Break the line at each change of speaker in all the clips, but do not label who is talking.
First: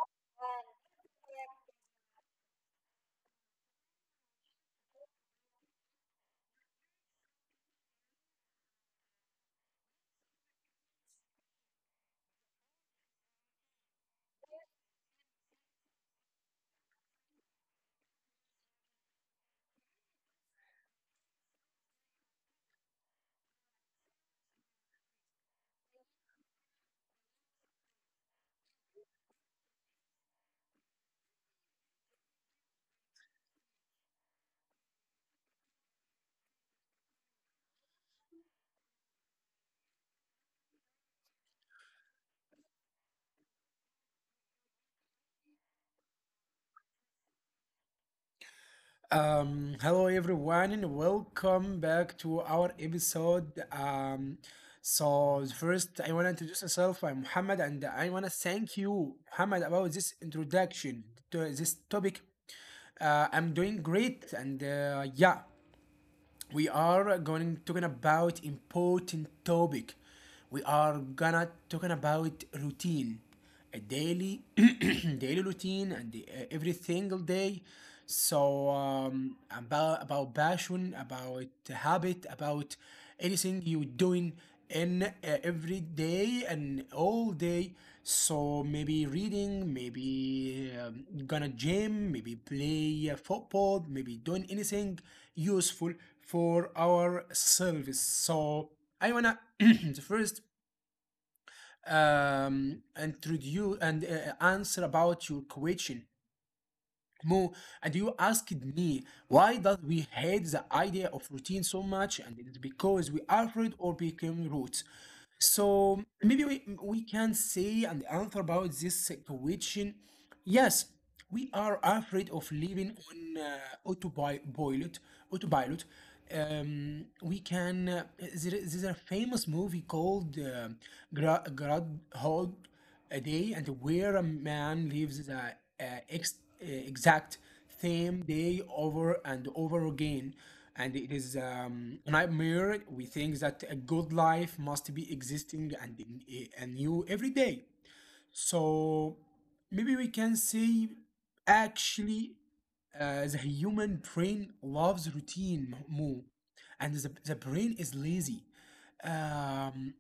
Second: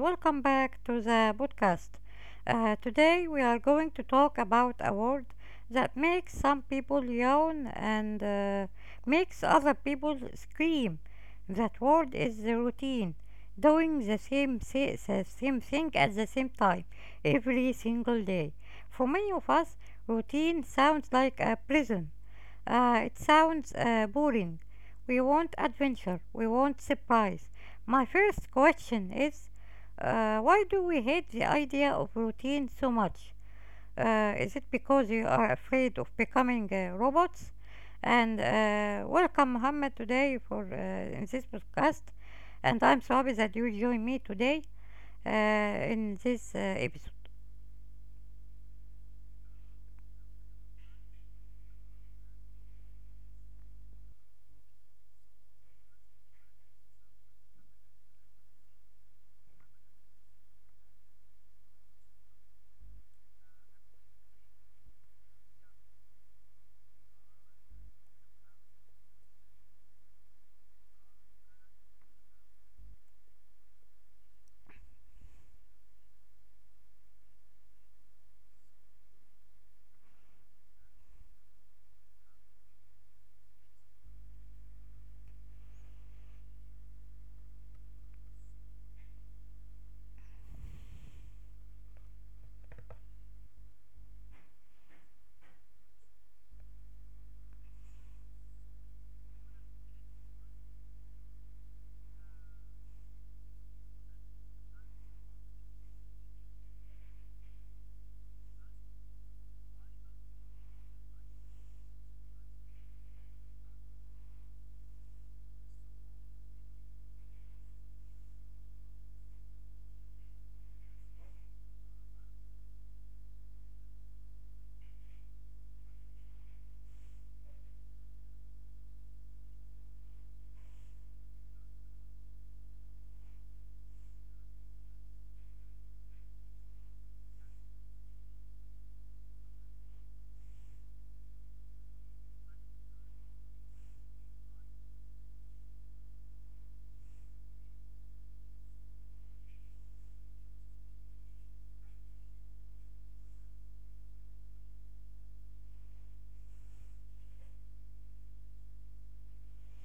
welcome back to the podcast. Today, we are going to talk about a word that makes some people yawn and makes other people scream. That word is the routine, doing the same, the same thing at the same time every single day. For many of us, routine sounds like a prison. It sounds boring. We want adventure, we want surprise, my first question is why do we hate the idea of routine so much? Is it because you are afraid of becoming robots? And welcome, Muhammad, today for in this podcast. And I'm so happy that you join me today in this episode.
Hello everyone and welcome back to our episode. So first I want to introduce myself. I'm Muhammad and I want to thank you, Muhammad, about this introduction to this topic. I'm doing great and yeah. We are going talking about important topic, we are gonna talking about routine, a daily daily routine and the, every single day. So about passion, about habit, about anything you doing in every day and all day. So maybe reading, maybe gonna gym, maybe play football, maybe doing anything useful for our service. So I wanna the first introduce and answer about your question. Mo, and you asked me why does we hate the idea of routine so much, and it is because we are afraid or became roots. So maybe we can say and answer about this question. Yes, we are afraid of living on autopilot. Autopilot. We can. There's a famous movie called Groundhog a day, and where a man leaves the uh, exact same day over and over again. And it is a nightmare. We think that a good life must be existing and new every day. So maybe we can say actually the human brain loves routine more, and the brain is lazy. Um,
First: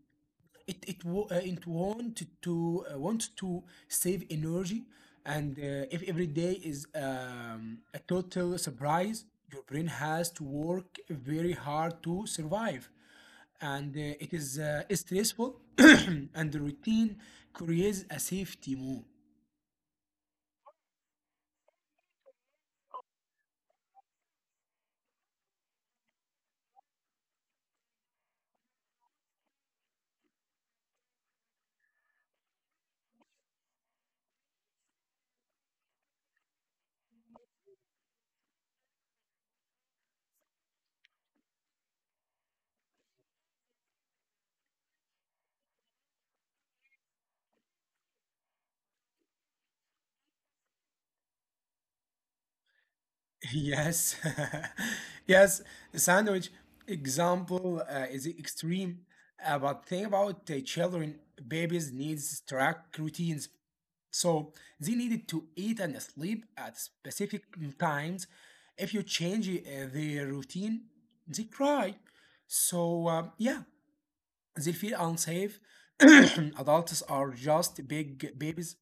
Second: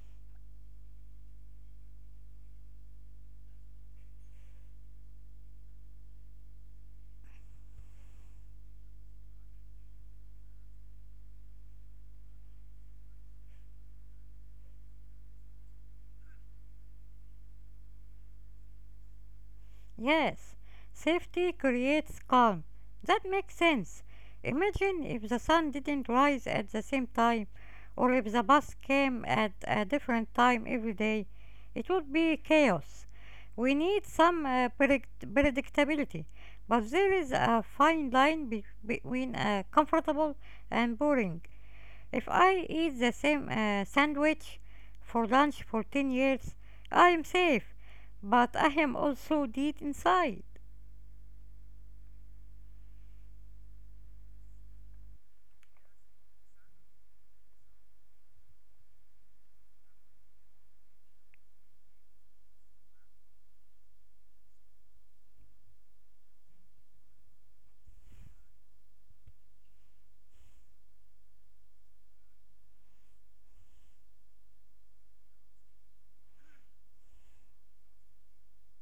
it it wa- it want to save energy, and if every day is a total surprise, your brain has to work very hard to survive, and it is stressful. And the routine creates a safety move.
Yes, safety creates calm. That makes sense. Imagine if the sun didn't rise at the same time, or if the bus came at a different time every day. It would be chaos. We need some predictability, but there is a fine line between comfortable and boring. If I eat the same sandwich for lunch for 10 years, I am safe, but I am also dead inside.
Yes, yes. The sandwich example is extreme, but think about children, babies needs strict routines, so they needed to eat and sleep at specific times. If you change their routine, they cry. So yeah, they feel unsafe. Adults are just big babies.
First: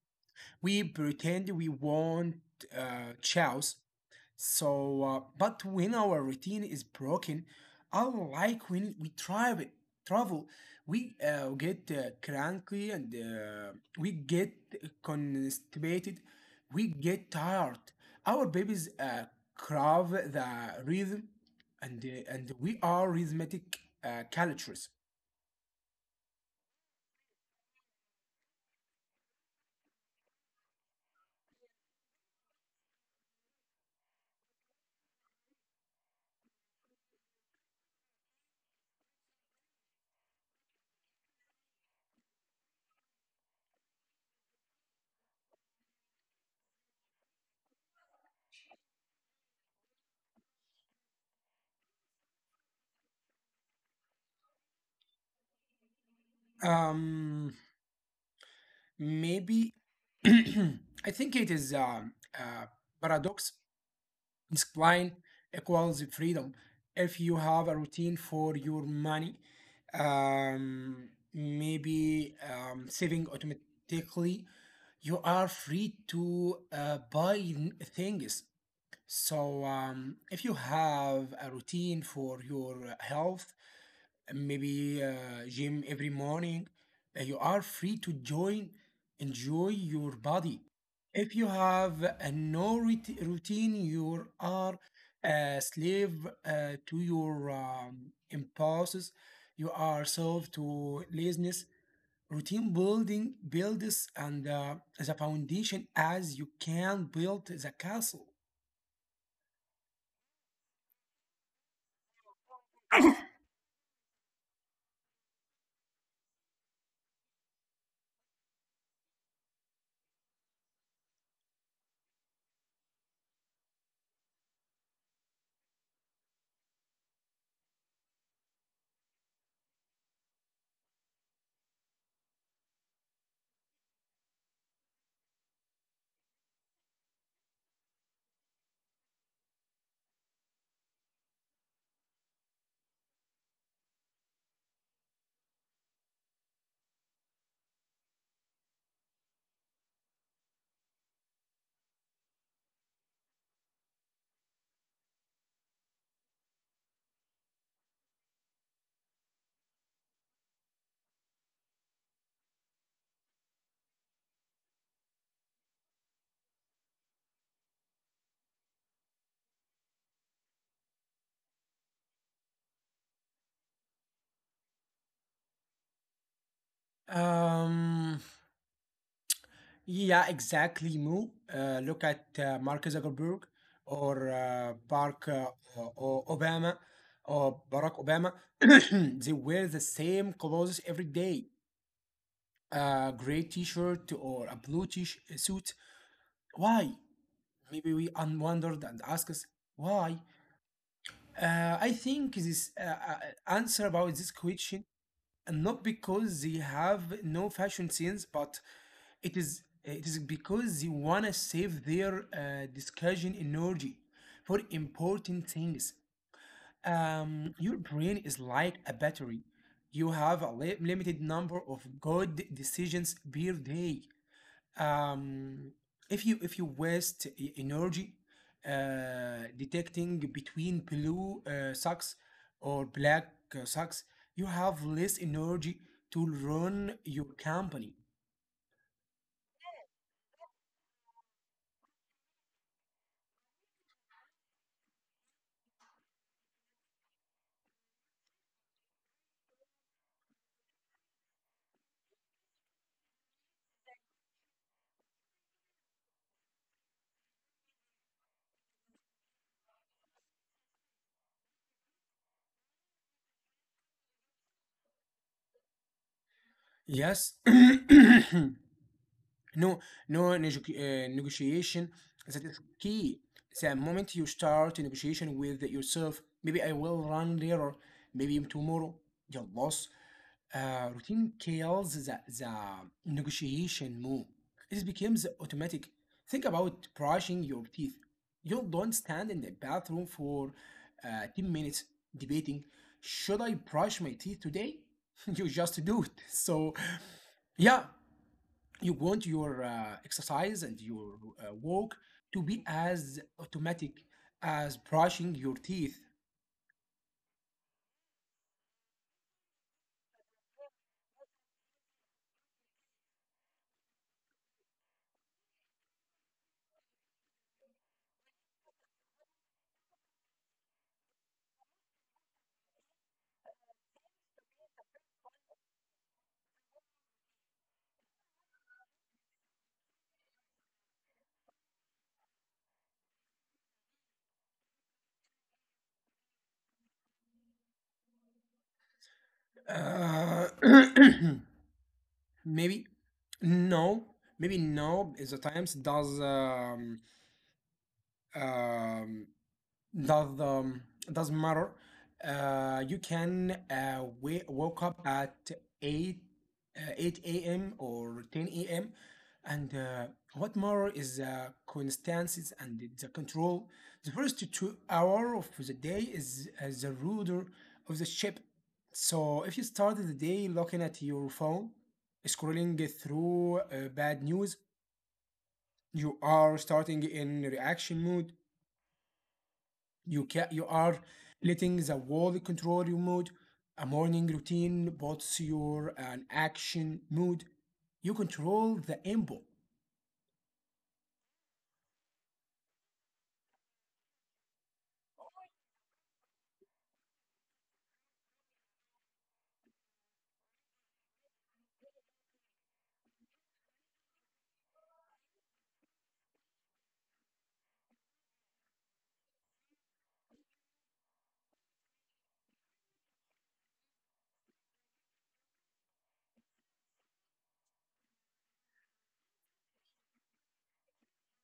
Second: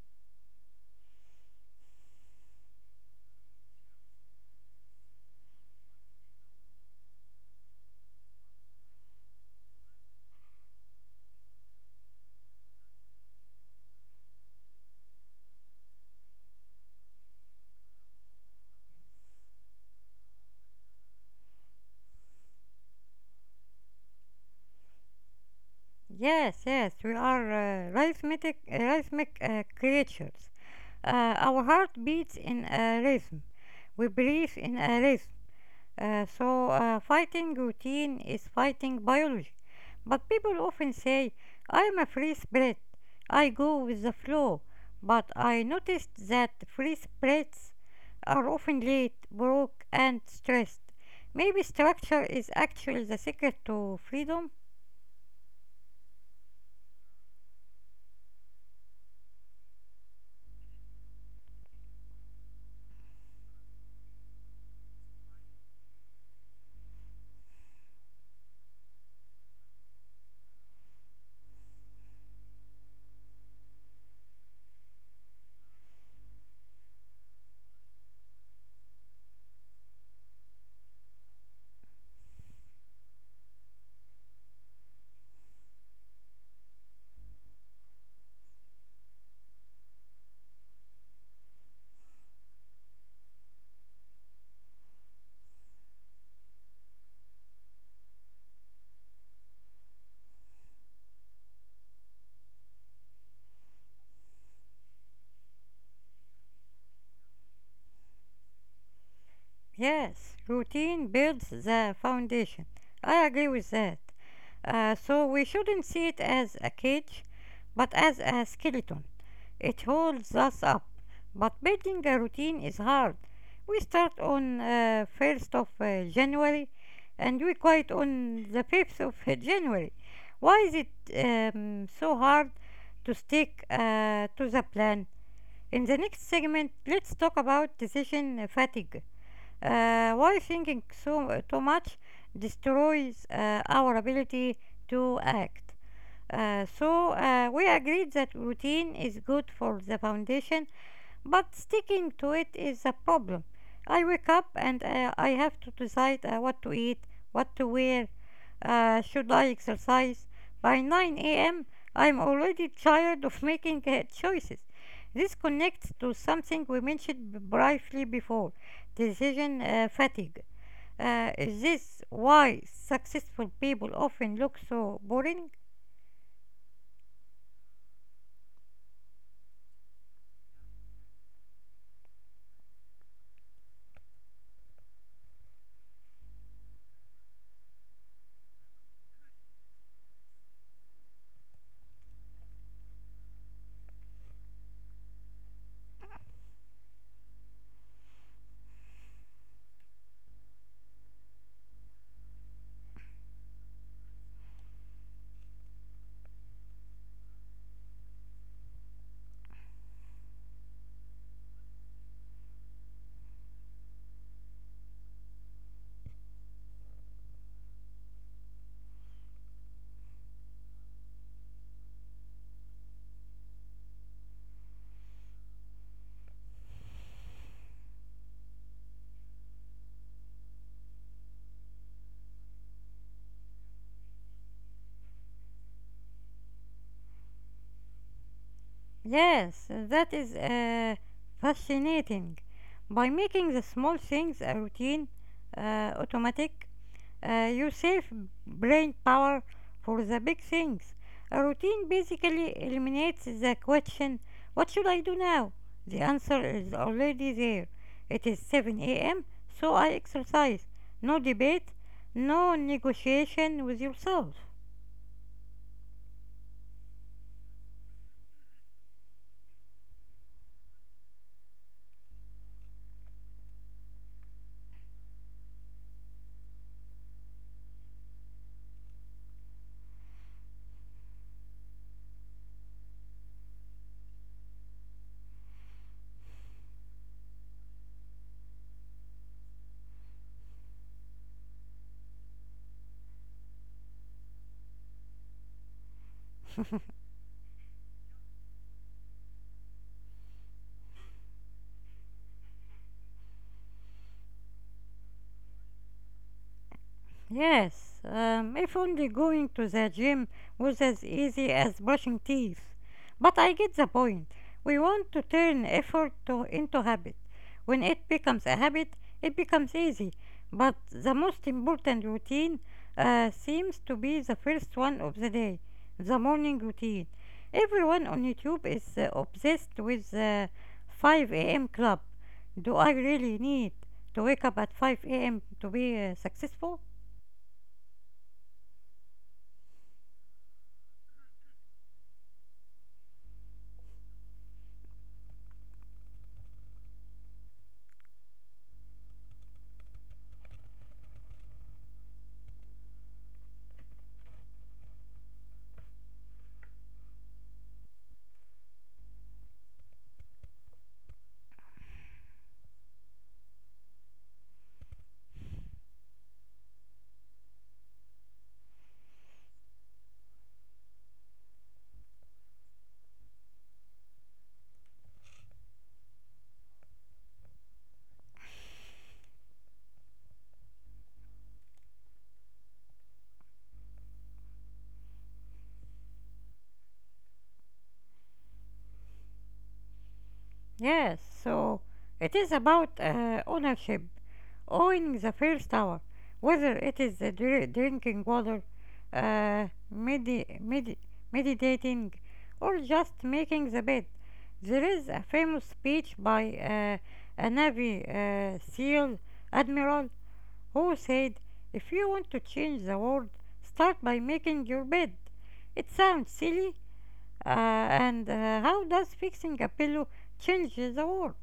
We pretend we want chows, so but when our routine is broken, unlike when we travel, travel, we get cranky, and we get constipated, we get tired. Our babies crave the rhythm, and and we are rhythmic cultures.
Yes, yes, we are rhythmic creatures. Our heart beats in a rhythm. We breathe in a rhythm. So, fighting routine is fighting biology. But people often say, I'm a free spirit. I go with the flow. But I noticed that free spirits are often late, broke, and stressed. Maybe structure is actually the secret to freedom?
Um, Maybe I think it is a paradox. Discipline equals freedom. If you have a routine for your money, maybe saving automatically, you are free to buy things. So if you have a routine for your health, maybe gym every morning. You are free to join, enjoy your body. If you have a no routine, you are a slave to your impulses. You are sold to laziness. Routine building builds and the foundation as you can build the castle.
Yes, routine builds the foundation. I agree with that. So, we shouldn't see it as a cage, but as a skeleton. It holds us up, but building a routine is hard. We start on 1st of January and we quit on the 5th of January. Why is it so hard to stick to the plan? In the next segment, let's talk about decision fatigue. Why thinking too much destroys our ability to act. So, we agreed that routine is good for the foundation, but sticking to it is a problem. I wake up and I have to decide what to eat, what to wear, should I exercise. By 9 a.m., I'm already tired of making choices. This connects to something we mentioned briefly before decision fatigue. Is this why successful people often look so boring?
Um, Yeah, exactly, Moo. Look at Mark Zuckerberg or Barack or Obama or Barack Obama. They wear the same clothes every day. A gray T-shirt or a blue T-suit. Why? Maybe we wondered and asked us why. I think this answer about this question, and not because they have no fashion sense, but it is because they wanna save their discussion energy for important things. Your brain is like a battery. You have a limited number of good decisions per day. Um, if you if you waste energy detecting between blue socks or black socks, you have less energy to run your company.
Yes, that is fascinating. By making the small things a routine, automatic, you save brain power for the big things. A routine basically eliminates the question, what should I do now? The answer is already there. It is 7 a.m., so I exercise. No debate, no negotiation with yourself.
Yes, no, no negotiation. That is key. The moment you start a negotiation with yourself, maybe I will run later, maybe tomorrow. Your loss. Routine kills the negotiation move. It becomes automatic. Think about brushing your teeth. You don't stand in the bathroom for 10 minutes debating, should I brush my teeth today? You just do it. So, yeah, you want your exercise and your walk to be as automatic as brushing your teeth.
Yes, if only going to the gym was as easy as brushing teeth. But I get the point. We want to turn effort into habit. When it becomes a habit, it becomes easy. But the most important routine seems to be the first one of the day, the morning routine. Everyone on YouTube is obsessed with the 5 a.m. club. Do I really need to wake up at 5 a.m. to be successful?
Uh, maybe no, maybe no. is The times does um, does um doesn't matter. You can wake up at eight eight a.m. or ten a.m. And what matter is the constancies and the control. The first 2 hours of the day is the rudder of the ship. So if you started the day looking at your phone, scrolling through bad news, you are starting in reaction mode. You are letting the wall control your mood. A morning routine bots your an action mood. You control the input.
Yes, so it is about ownership, owning the first tower, whether it is the drinking water, uh, medi- medi- meditating, or just making the bed. There is a famous speech by a Navy SEAL admiral who said, if you want to change the world, start by making your bed. It sounds silly, and how does fixing a pillow change the world?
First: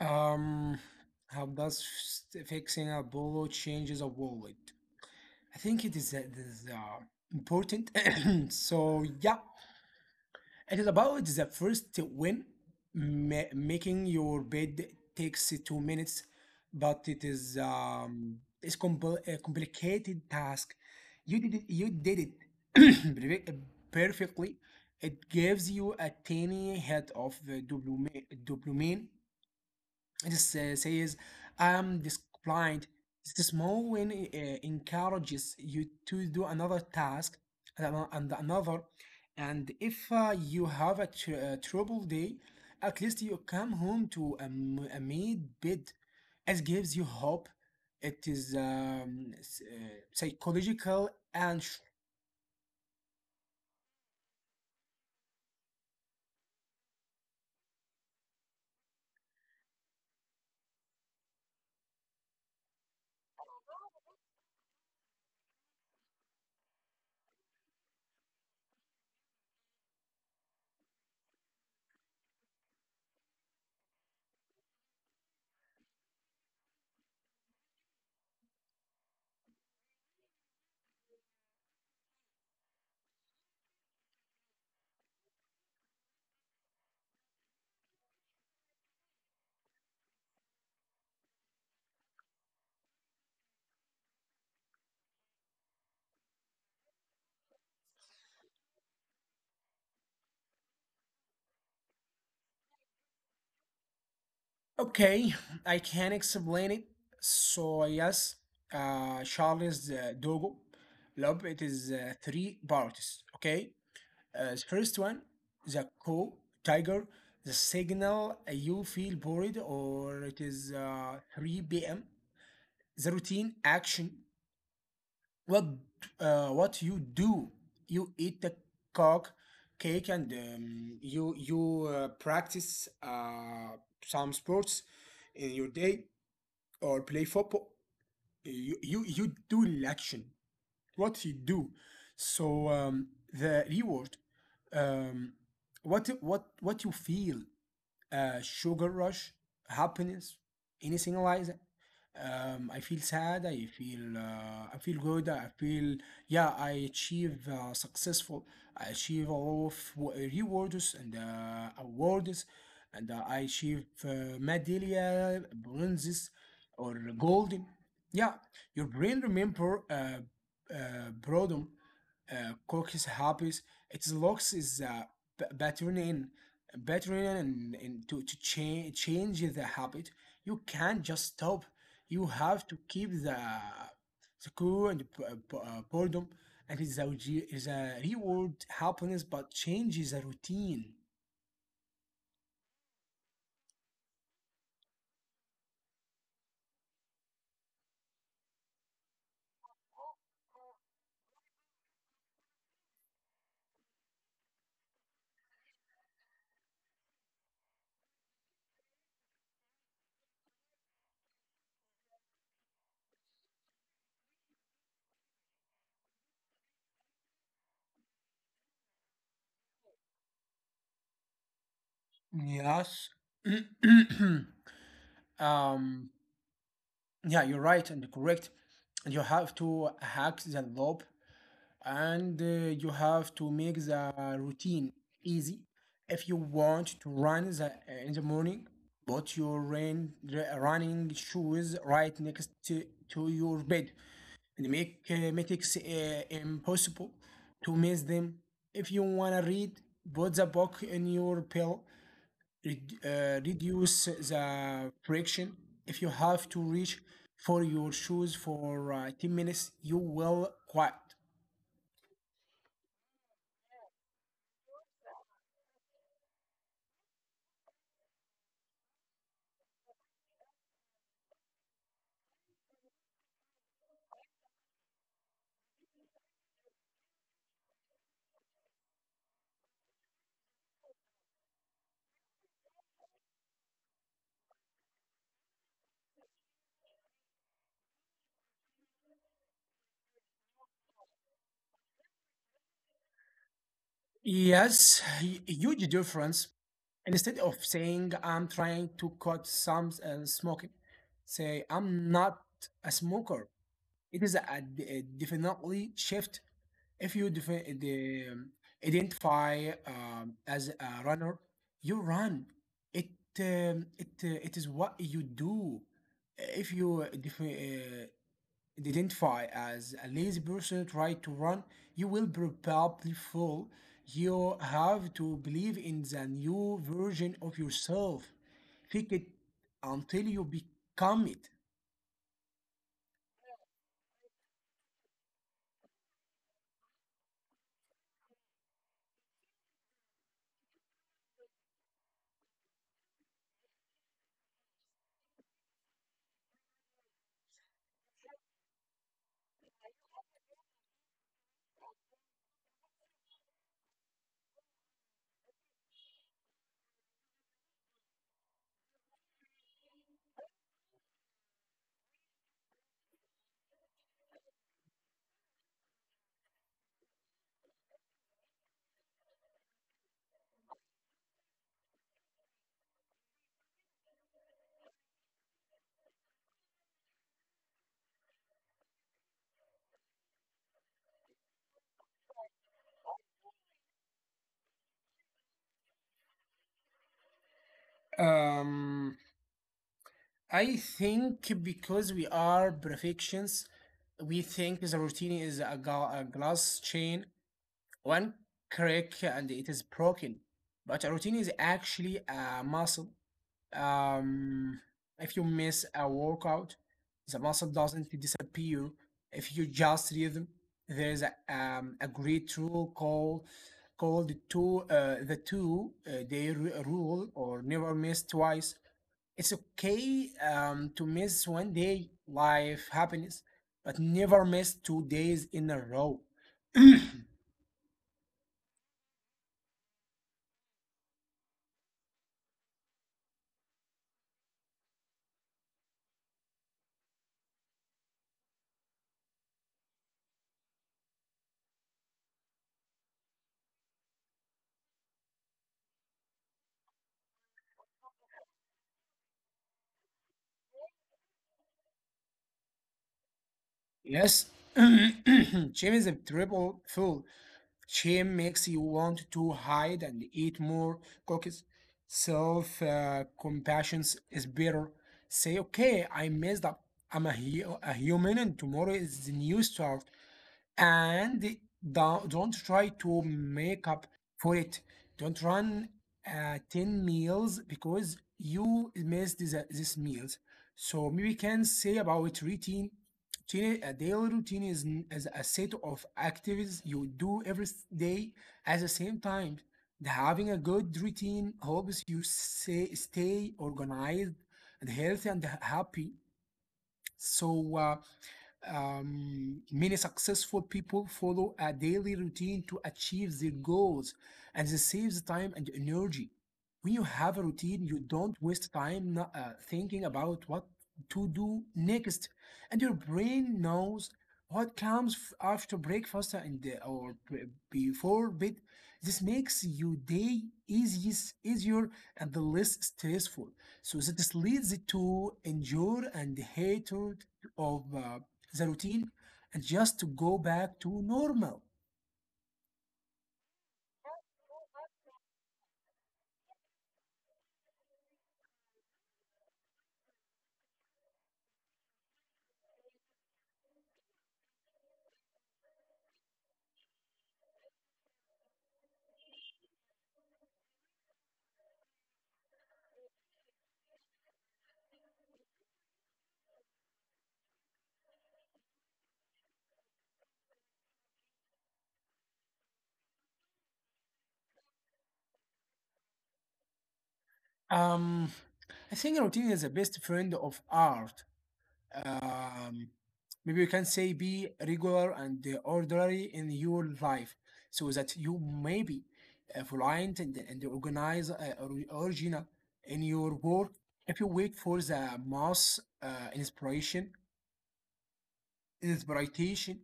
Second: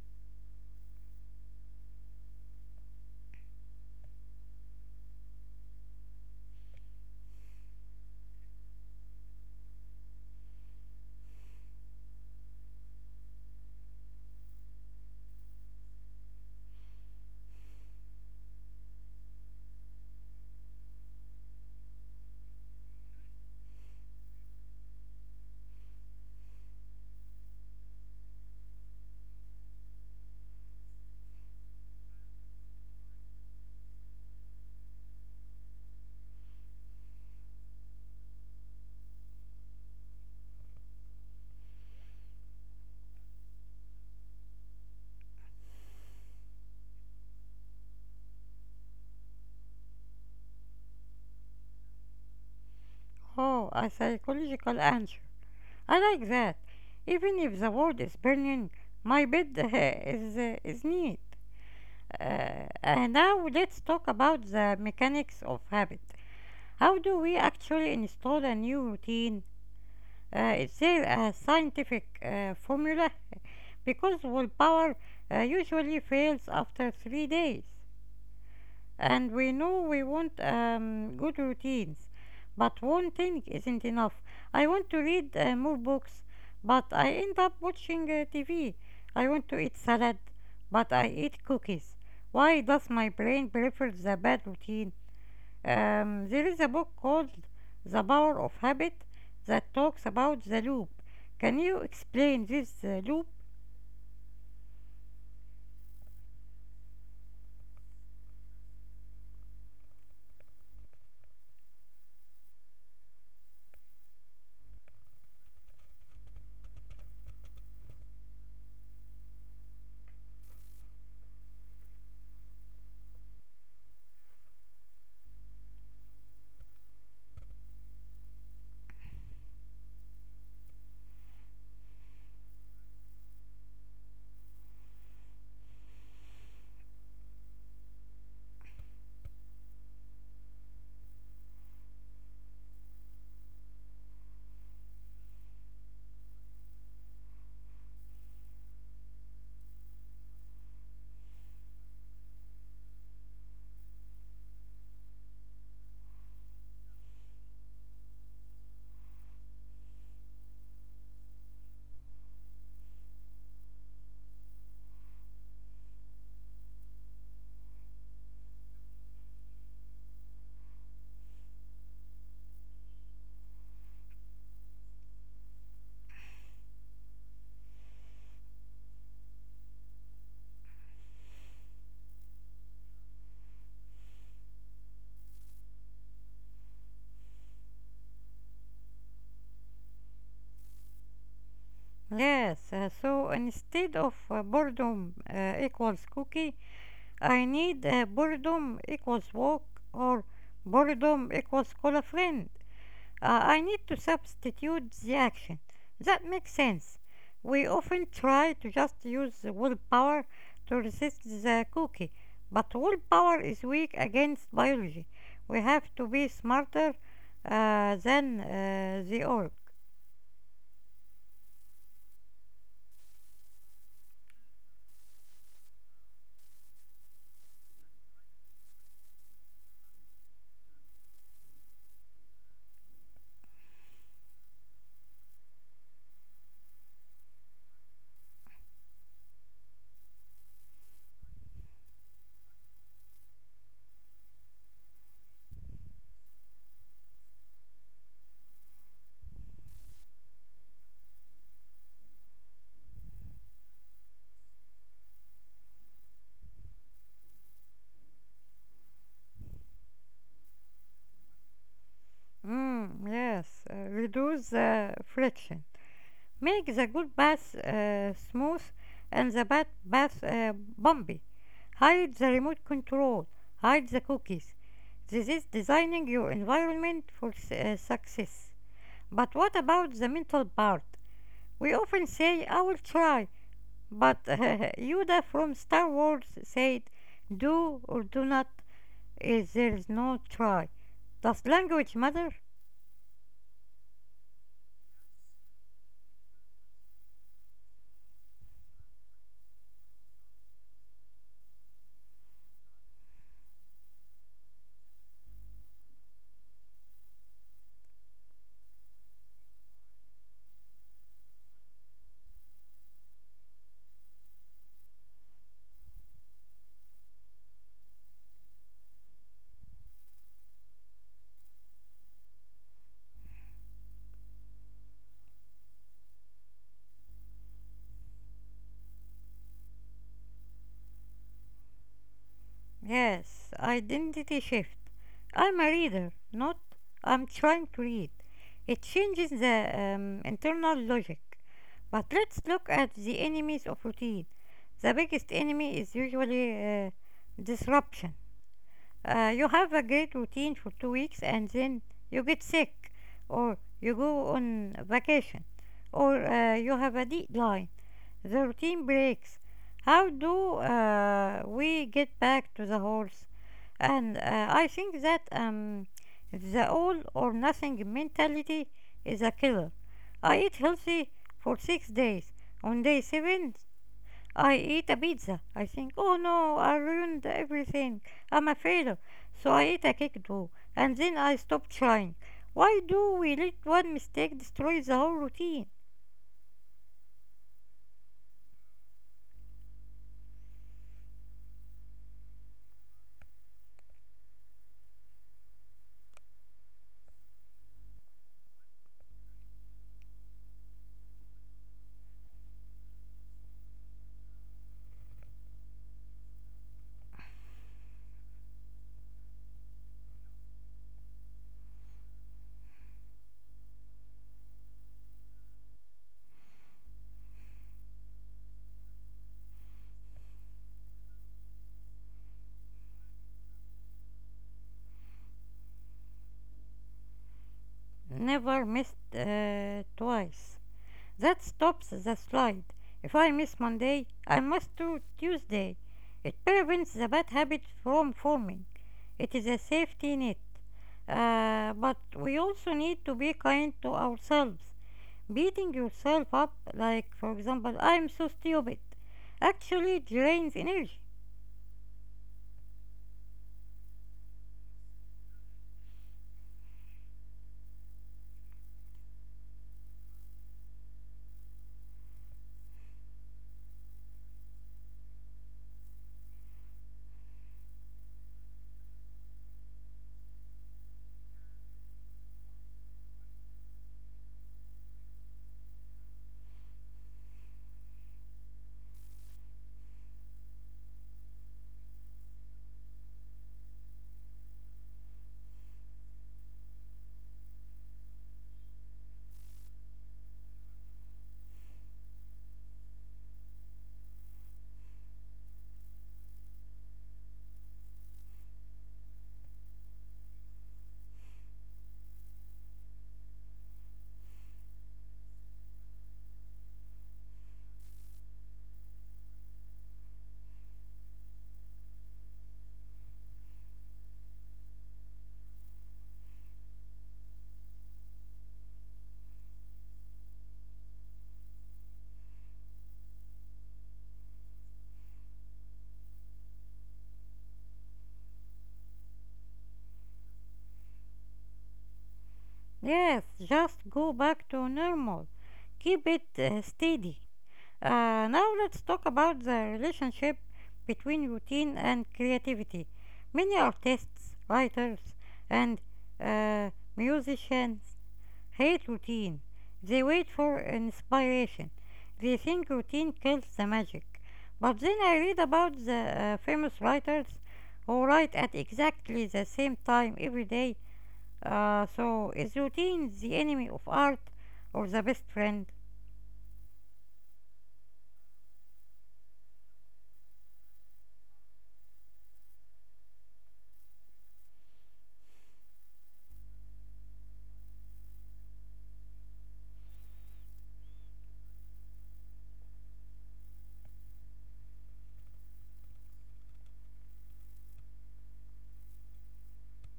Um, how does fixing a bolo changes a wallet? I think it is important. So yeah, it is about the first win. Making your bed takes 2 minutes, but it's a complicated task. You did it perfe- perfectly. It gives you a tiny hit of the dopamine. This says, I'm disciplined. This small win encourages you to do another task and another. And if you have a, a trouble day, at least you come home to a, a made bed. It gives you hope. It is psychological and
Oh, a psychological answer. I like that. Even if the world is burning, my bed is neat. And now let's talk about the mechanics of habit. How do we actually install a new routine? Is there a scientific formula? Because willpower usually fails after 3 days. And we know we want good routines, but one thing isn't enough. I want to read more books, but I end up watching TV. I want to eat salad, but I eat cookies. Why does my brain prefer the bad routine? There is a book called The Power of Habit that talks about the loop. Can you explain this loop?
Okay, I can explain it. So yes, Charles Dogo, love it is three parts. Okay, the first one, the co tiger, the signal, you feel bored, or it is 3 p.m. The routine action, what what you do, you eat the cock cake, and you practice some sports in your day, or play football. You do action. What you do. So the reward, um, what you feel, sugar rush, happiness, anything like that. I feel sad. I feel good. I feel yeah. I achieve successful. I achieve a lot of rewards and awards, and I achieve medallia, bronzes, or golden. Yeah, your brain remember boredom, cookies hobbies. It looks is b- patterning, patterning, and to to change the habit. You can't just stop. You have to keep the cool and boredom, and it's a re- is a reward happiness, but change is a routine.
Yes, so instead of boredom equals cookie, I need a boredom equals walk or boredom equals call a friend. I need to substitute the action. That makes sense. We often try to just use willpower to resist the cookie, but willpower is weak against biology. We have to be smarter than the org.
Yes. um, yeah, you're right and correct. You have to hack the loop, and you have to make the routine easy. If you want to run the, in the morning, put your running shoes right next to your bed, and make metrics impossible to miss them. If you want to read, put the book in your pillow. Reduce the friction. If you have to reach for your shoes for 10 minutes, you will quit.
Mm, yes, reduce the friction. Make the good bath smooth and the bad bath bumpy. Hide the remote control. Hide the cookies. This is designing your environment for success. But what about the mental part? We often say, I will try, but Yoda from Star Wars said, do or do not, there is no try. Does language matter?
Yes, huge difference. Instead of saying I'm trying to cut some smoking, say I'm not a smoker. It is a, a definitely shift. If you identify as a runner, you run. It it is what you do. If you identify as a lazy person, try to run, you will probably fall. You have to believe in the new version of yourself. Fake it until you become it.
Yes, identity shift. I'm a reader, not I'm trying to read. It changes the internal logic. But let's look at the enemies of routine. The biggest enemy is usually disruption. You have a great routine for 2 weeks and then you get sick, or you go on vacation, or you have a deadline. The routine breaks. How do we get back to the horse? And I think that the all or nothing mentality is a killer. I eat healthy for 6 days. On day seven, I eat a pizza. I think, oh no, I ruined everything. I'm a failure. So I eat a cake too. And then I stop trying. Why do we let one mistake destroy the whole routine?
Um, I think because we are perfectionists, we think the routine is a, a glass chain, one crack and it is broken. But a routine is actually a muscle. Um, if you miss a workout, the muscle doesn't disappear. If you just rhythm, there's a great rule called two the two day rule, or never miss twice. It's okay to miss one day, life happiness, but never miss 2 days in a row.
Never missed twice. That stops the slide. If I miss Monday, I must do Tuesday. It prevents the bad habit from forming. It is a safety net. But we also need to be kind to ourselves. Beating yourself up, like, for example, I'm so stupid, actually drains energy.
Yes, Jim is a triple fool. Shame makes you want to hide and eat more cookies. Self compassion is better. Say, okay, I messed up. I'm a, a human, and tomorrow is the new start, and don't try to make up for it. Don't run 10 meals because you missed this meals. So maybe we can say about a daily routine is, is a set of activities you do every day at the same time. Having a good routine helps you say, stay organized and healthy and happy. So many successful people follow a daily routine to achieve their goals, and this saves time and energy. When you have a routine, you don't waste time thinking about what to do next, and your brain knows what comes after breakfast and or before bed. This makes your day easier and less stressful. So that this leads to enjoy and hatred of the routine, and just to go back to normal.
Yes, just go back to normal. Keep it steady. Now let's talk about the relationship between routine and creativity. Many artists, writers, and uh, musicians hate routine. They wait for inspiration. They think routine kills the magic. But then I read about the famous writers who write at exactly the same time every day. So is routine the enemy of art or the best friend?
Um, I think routine is the best friend of art. Um, Maybe you can say be regular and orderly in your life so that you may be reliant and organize original in your work. If you wait for the mass inspiration, inspiration,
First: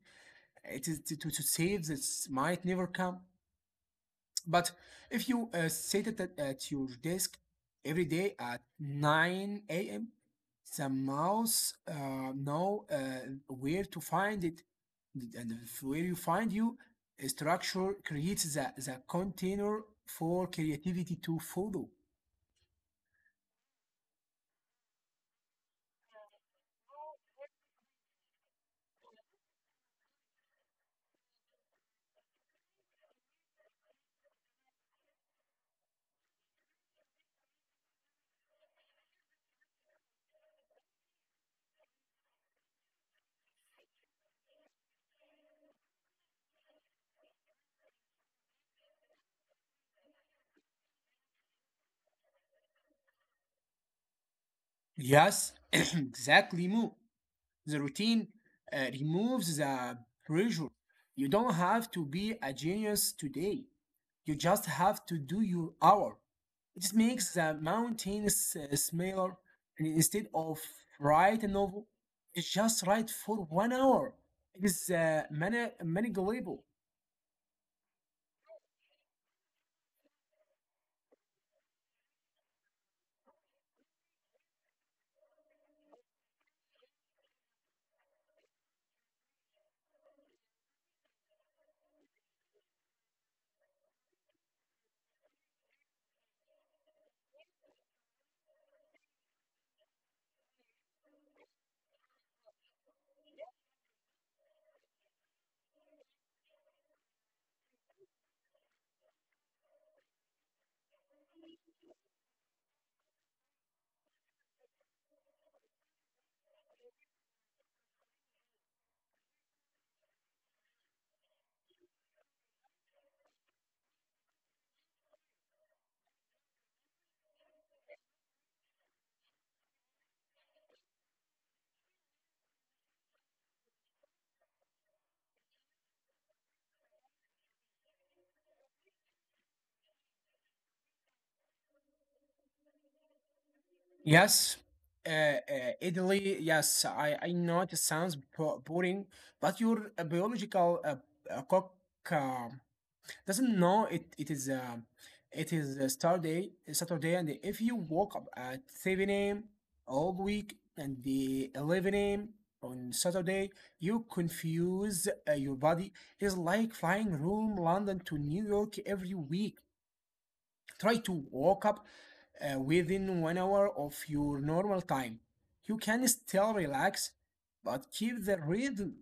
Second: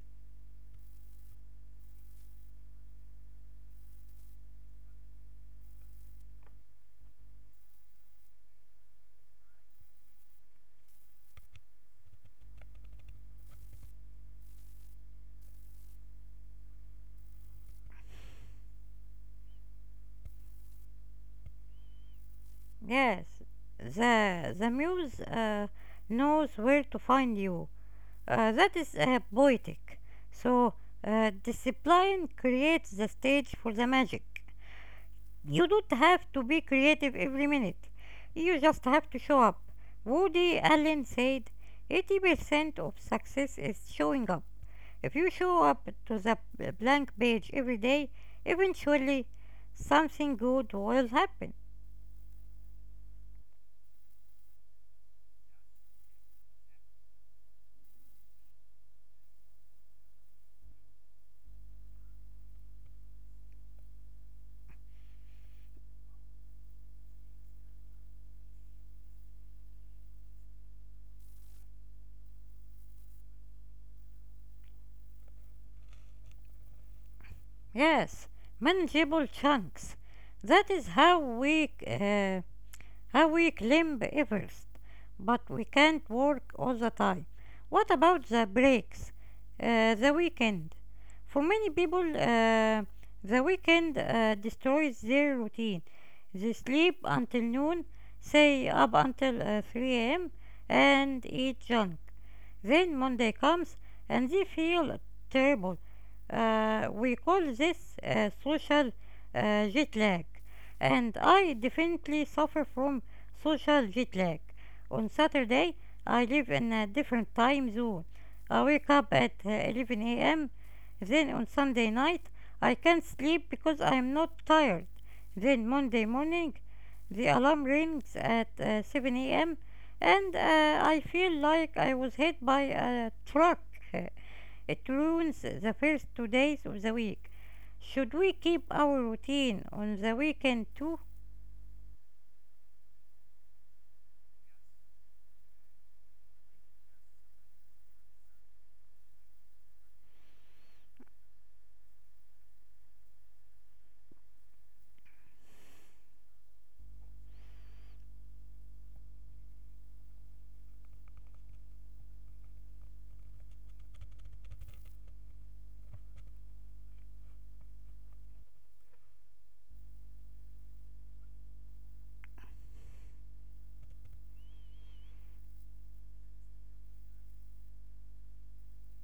it is to save this might never come. But if you sit at your desk every day at 9 a.m., the mouse know where to find it, and where you find you, a structure creates the container for creativity to follow.
Yes, the muse knows where to find you. That is poetic. So discipline creates the stage for the magic. You don't have to be creative every minute. You just have to show up. Woody Allen said, "80% of success is showing up. If you show up to the blank page every day, eventually something good will happen."
Yes, exactly, Mo. The routine removes the pressure. You don't have to be a genius today. You just have to do your hour. It makes the mountains smaller, and instead of write a novel. It's just write for 1 hour. It is manipulable.
Yes, manageable chunks. That is how we climb Everest, but we can't work all the time. What about the breaks, the weekend? For many people, the weekend destroys their routine. They sleep until noon, say up until 3 a.m., and eat junk. Then Monday comes and they feel terrible. We call this social jet lag and I definitely suffer from social jet lag. On Saturday, I live in a different time zone. I wake up at 11 a.m. Then on Sunday night, I can't sleep because I am not tired. Then Monday morning, the alarm rings at 7 a.m. and I feel like I was hit by a truck. It ruins the first 2 days of the week. Should we keep our routine on the weekend too?
Yes, uh, uh, Italy. Yes, I know it sounds boring, but your biological cock um doesn't know it is a Saturday, and if you woke up at 7 a.m. all week and the 11 a.m. on Saturday, you confuse your body. It's like flying from London to New York every week. Try to wake up within 1 hour of your normal time. You can still relax, but keep the rhythm.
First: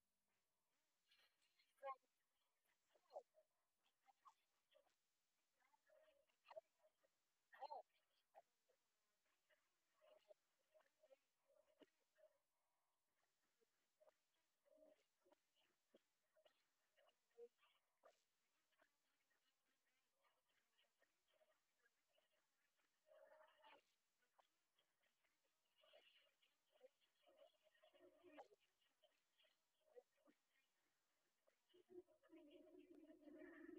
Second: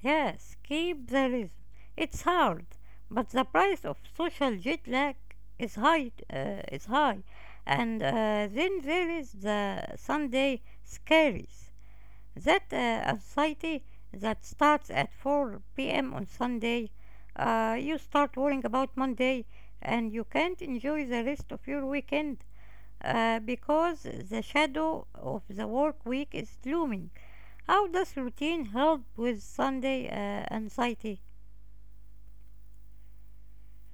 Yes, keep the rhythm. It's hard, but the price of social jet lag is high. Is high, and then there is the Sunday scaries. That anxiety that starts at 4 p.m. on Sunday. You start worrying about Monday, and you can't enjoy the rest of your weekend because the shadow of the work week is looming. How does routine help with Sunday anxiety?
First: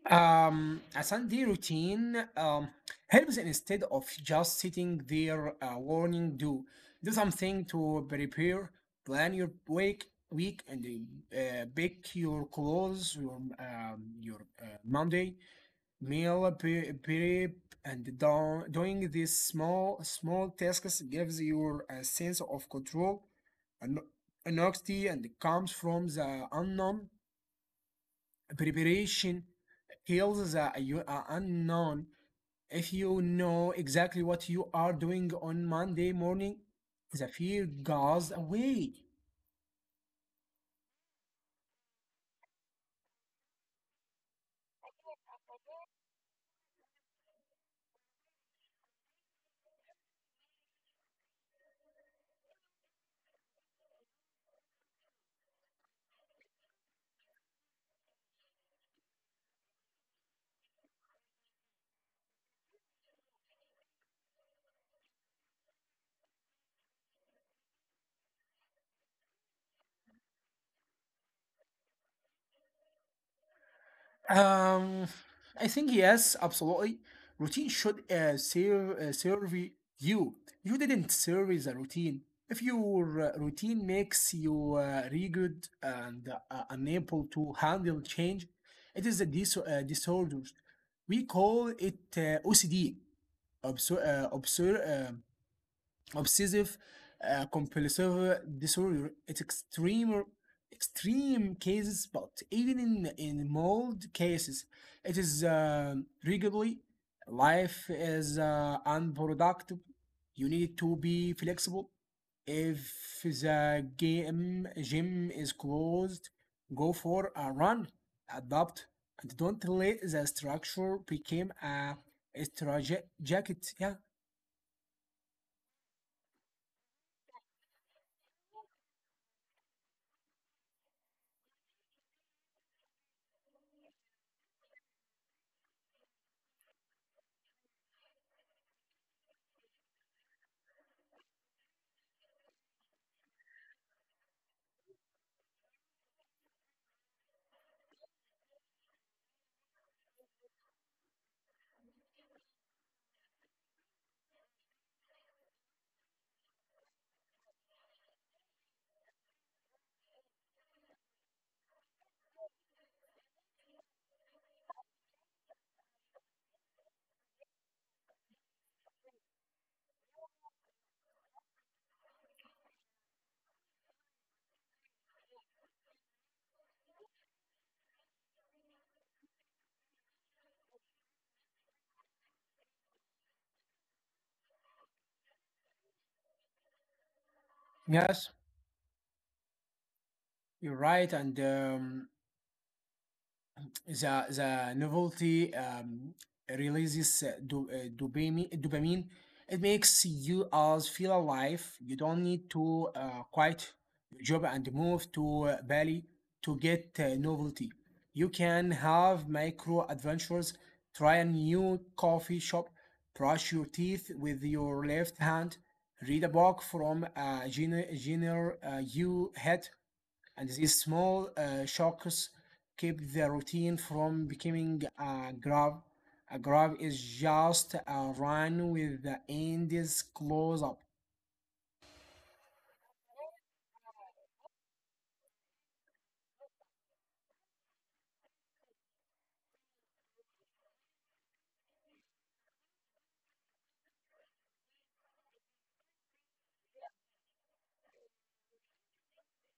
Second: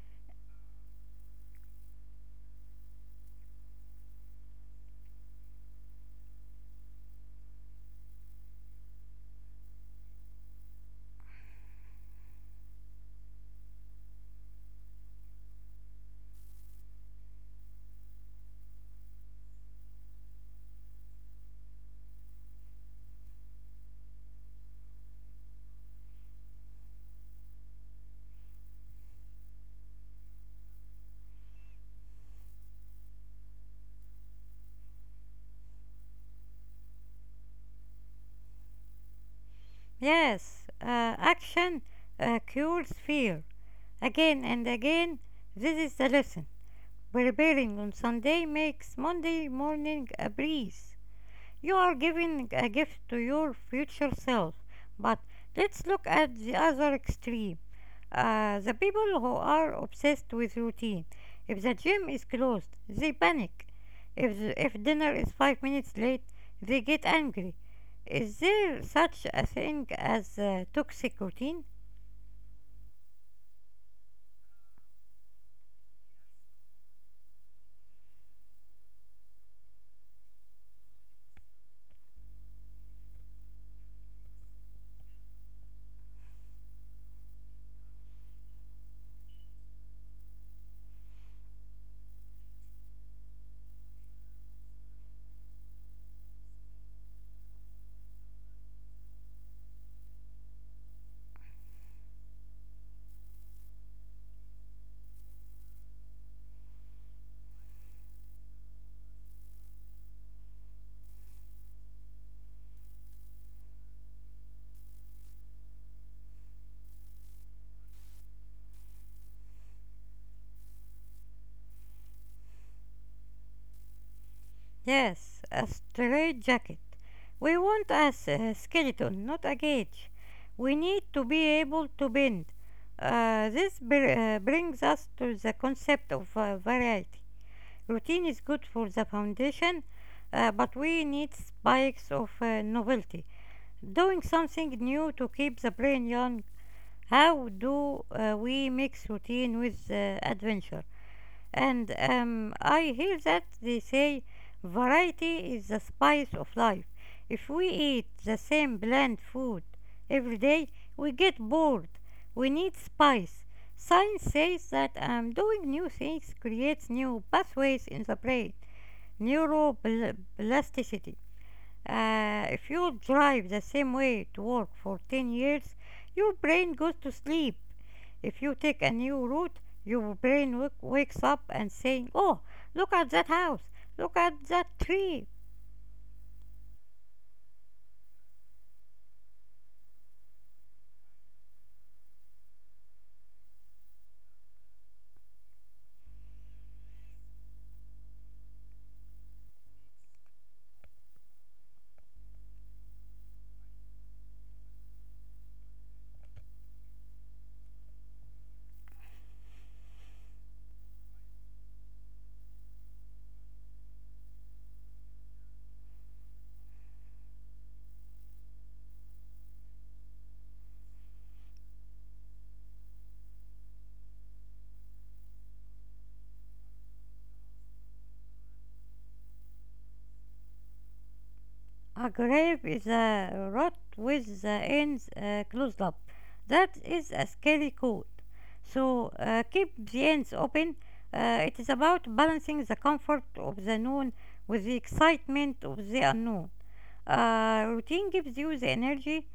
A Sunday routine helps. Instead of just sitting there warning, do something to prepare, plan your week, and bake your clothes, your Monday meal prep, and doing these small tasks gives you a sense of control and honesty, and comes from the unknown. Preparation kills the you are unknown. If you know exactly what you are doing on Monday morning, the fear goes away.
Yes, action cures fear. Again and again, this is the lesson. Preparing on Sunday makes Monday morning a breeze. You are giving a gift to your future self. But let's look at the other extreme. The people who are obsessed with routine. If the gym is closed, they panic. If dinner is 5 minutes late, they get angry. Is there such a thing as a toxic routine?
Um, I think yes, absolutely. Routine should serve you. You didn't serve the routine. If your routine makes you rigid and unable to handle change, it is a disorder. We call it OCD, obser- uh, obser- um, obsessive compulsive disorder. It's extreme cases, but even in mild cases, it is regularly life is unproductive. You need to be flexible. If the game gym is closed, go for a run. Adapt, and don't let the structure become a straitjacket. Yeah.
Yes, a straitjacket. We want a skeleton, not a cage. We need to be able to bend. This brings us to the concept of variety. Routine is good for the foundation, but we need spikes of novelty. Doing something new to keep the brain young. How do we mix routine with adventure? And I hear that they say variety is the spice of life. If we eat the same bland food every day, we get bored. We need spice. Science says that doing new things creates new pathways in the brain neuroplasticity. If you drive the same way to work for 10 years, your brain goes to sleep. If you take a new route, your brain wakes up and saying, "Oh, look at that house! Look at that tree!
Yes. You're right, and the novelty releases dopamine. It makes you us feel alive. You don't need to quit your job and move to Bali to get novelty. You can have micro adventures. Try a new coffee shop. Brush your teeth with your left hand. Read a book from a genre you hate, and these small shocks keep the routine from becoming a grab. A grab is just a run with the ends close up.
A grave is a rod with the ends closed up. That is a scary code. So keep the ends open. It is about balancing the comfort of the known with the excitement of the unknown. Routine gives you the energy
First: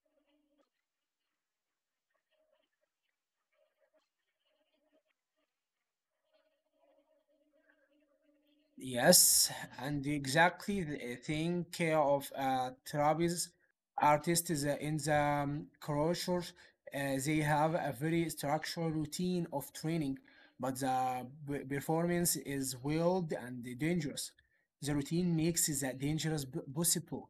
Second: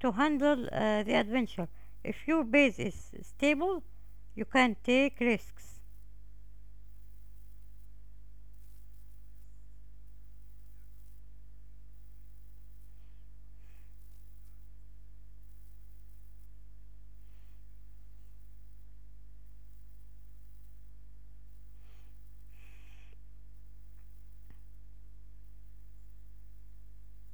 to handle the adventure. If your base is stable, you can take risks.
Yes, and exactly the thing of trapeze artists is, in the crochet. They have a very structured routine of training, but the performance is wild and dangerous. The routine makes that dangerous possible.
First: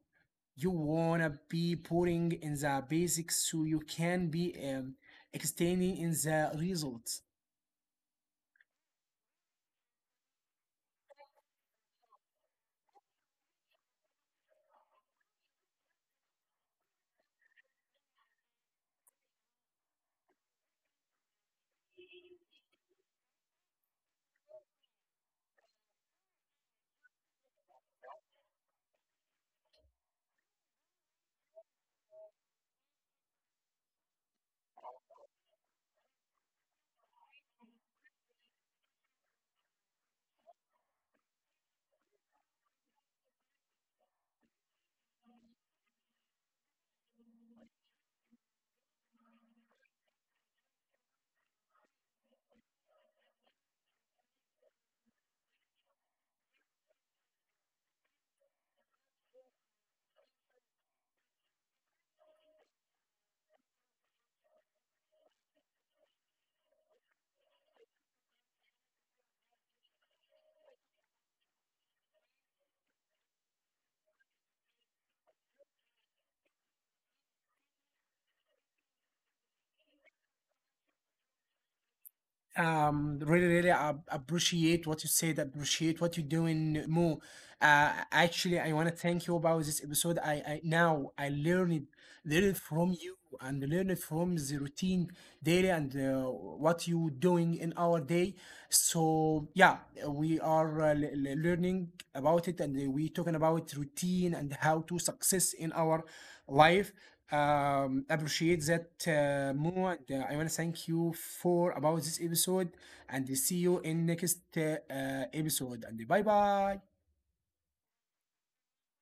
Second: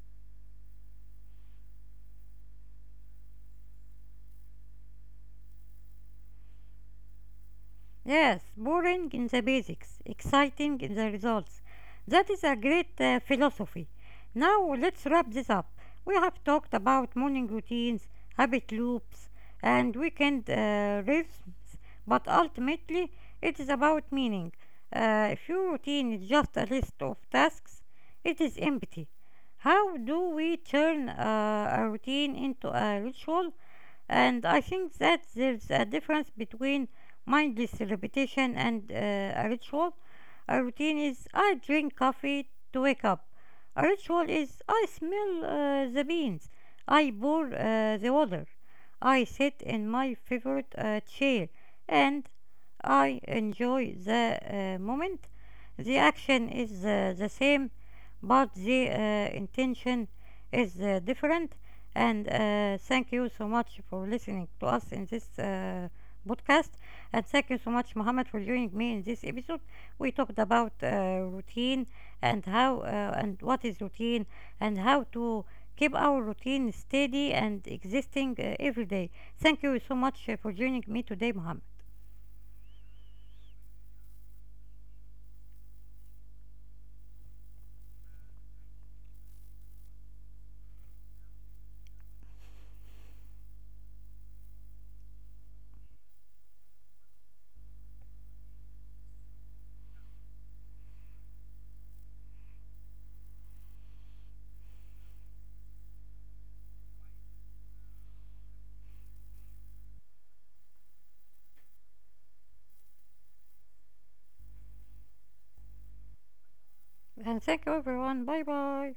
You wanna be putting in the basics so you can be extending in the results.
Yes, boring in the basics, exciting in the results. That is a great philosophy. Now let's wrap this up. We have talked about morning routines, habit loops, and weekend rhythms, but ultimately it is about meaning. If your routine is just a list of tasks, it is empty. How do we turn a routine into a ritual? And I think that there's a difference between mine is repetition and a ritual. A routine is I drink coffee to wake up. A ritual is I smell the beans. I pour the water. I sit in my favorite chair and I enjoy the moment. The action is the same, but the intention is different. And thank you so much for listening to us in this podcast. And thank you so much, Mohammed, for joining me in this episode. We talked about routine and how and what is routine and how to keep our routine steady and existing every day. Thank you so much for joining me today, Mohammed.
Really really appreciate what you said, appreciate what you're doing more. Uh, actually, I want to thank you about this episode. I Now I learned from you and learned from the routine daily, and what you doing in our day. So yeah, we are learning about it, and we talking about routine and how to success in our life. Appreciate that more. I want to thank you for about this episode, and see you in next episode. And bye bye.
And thank you, everyone. Bye bye.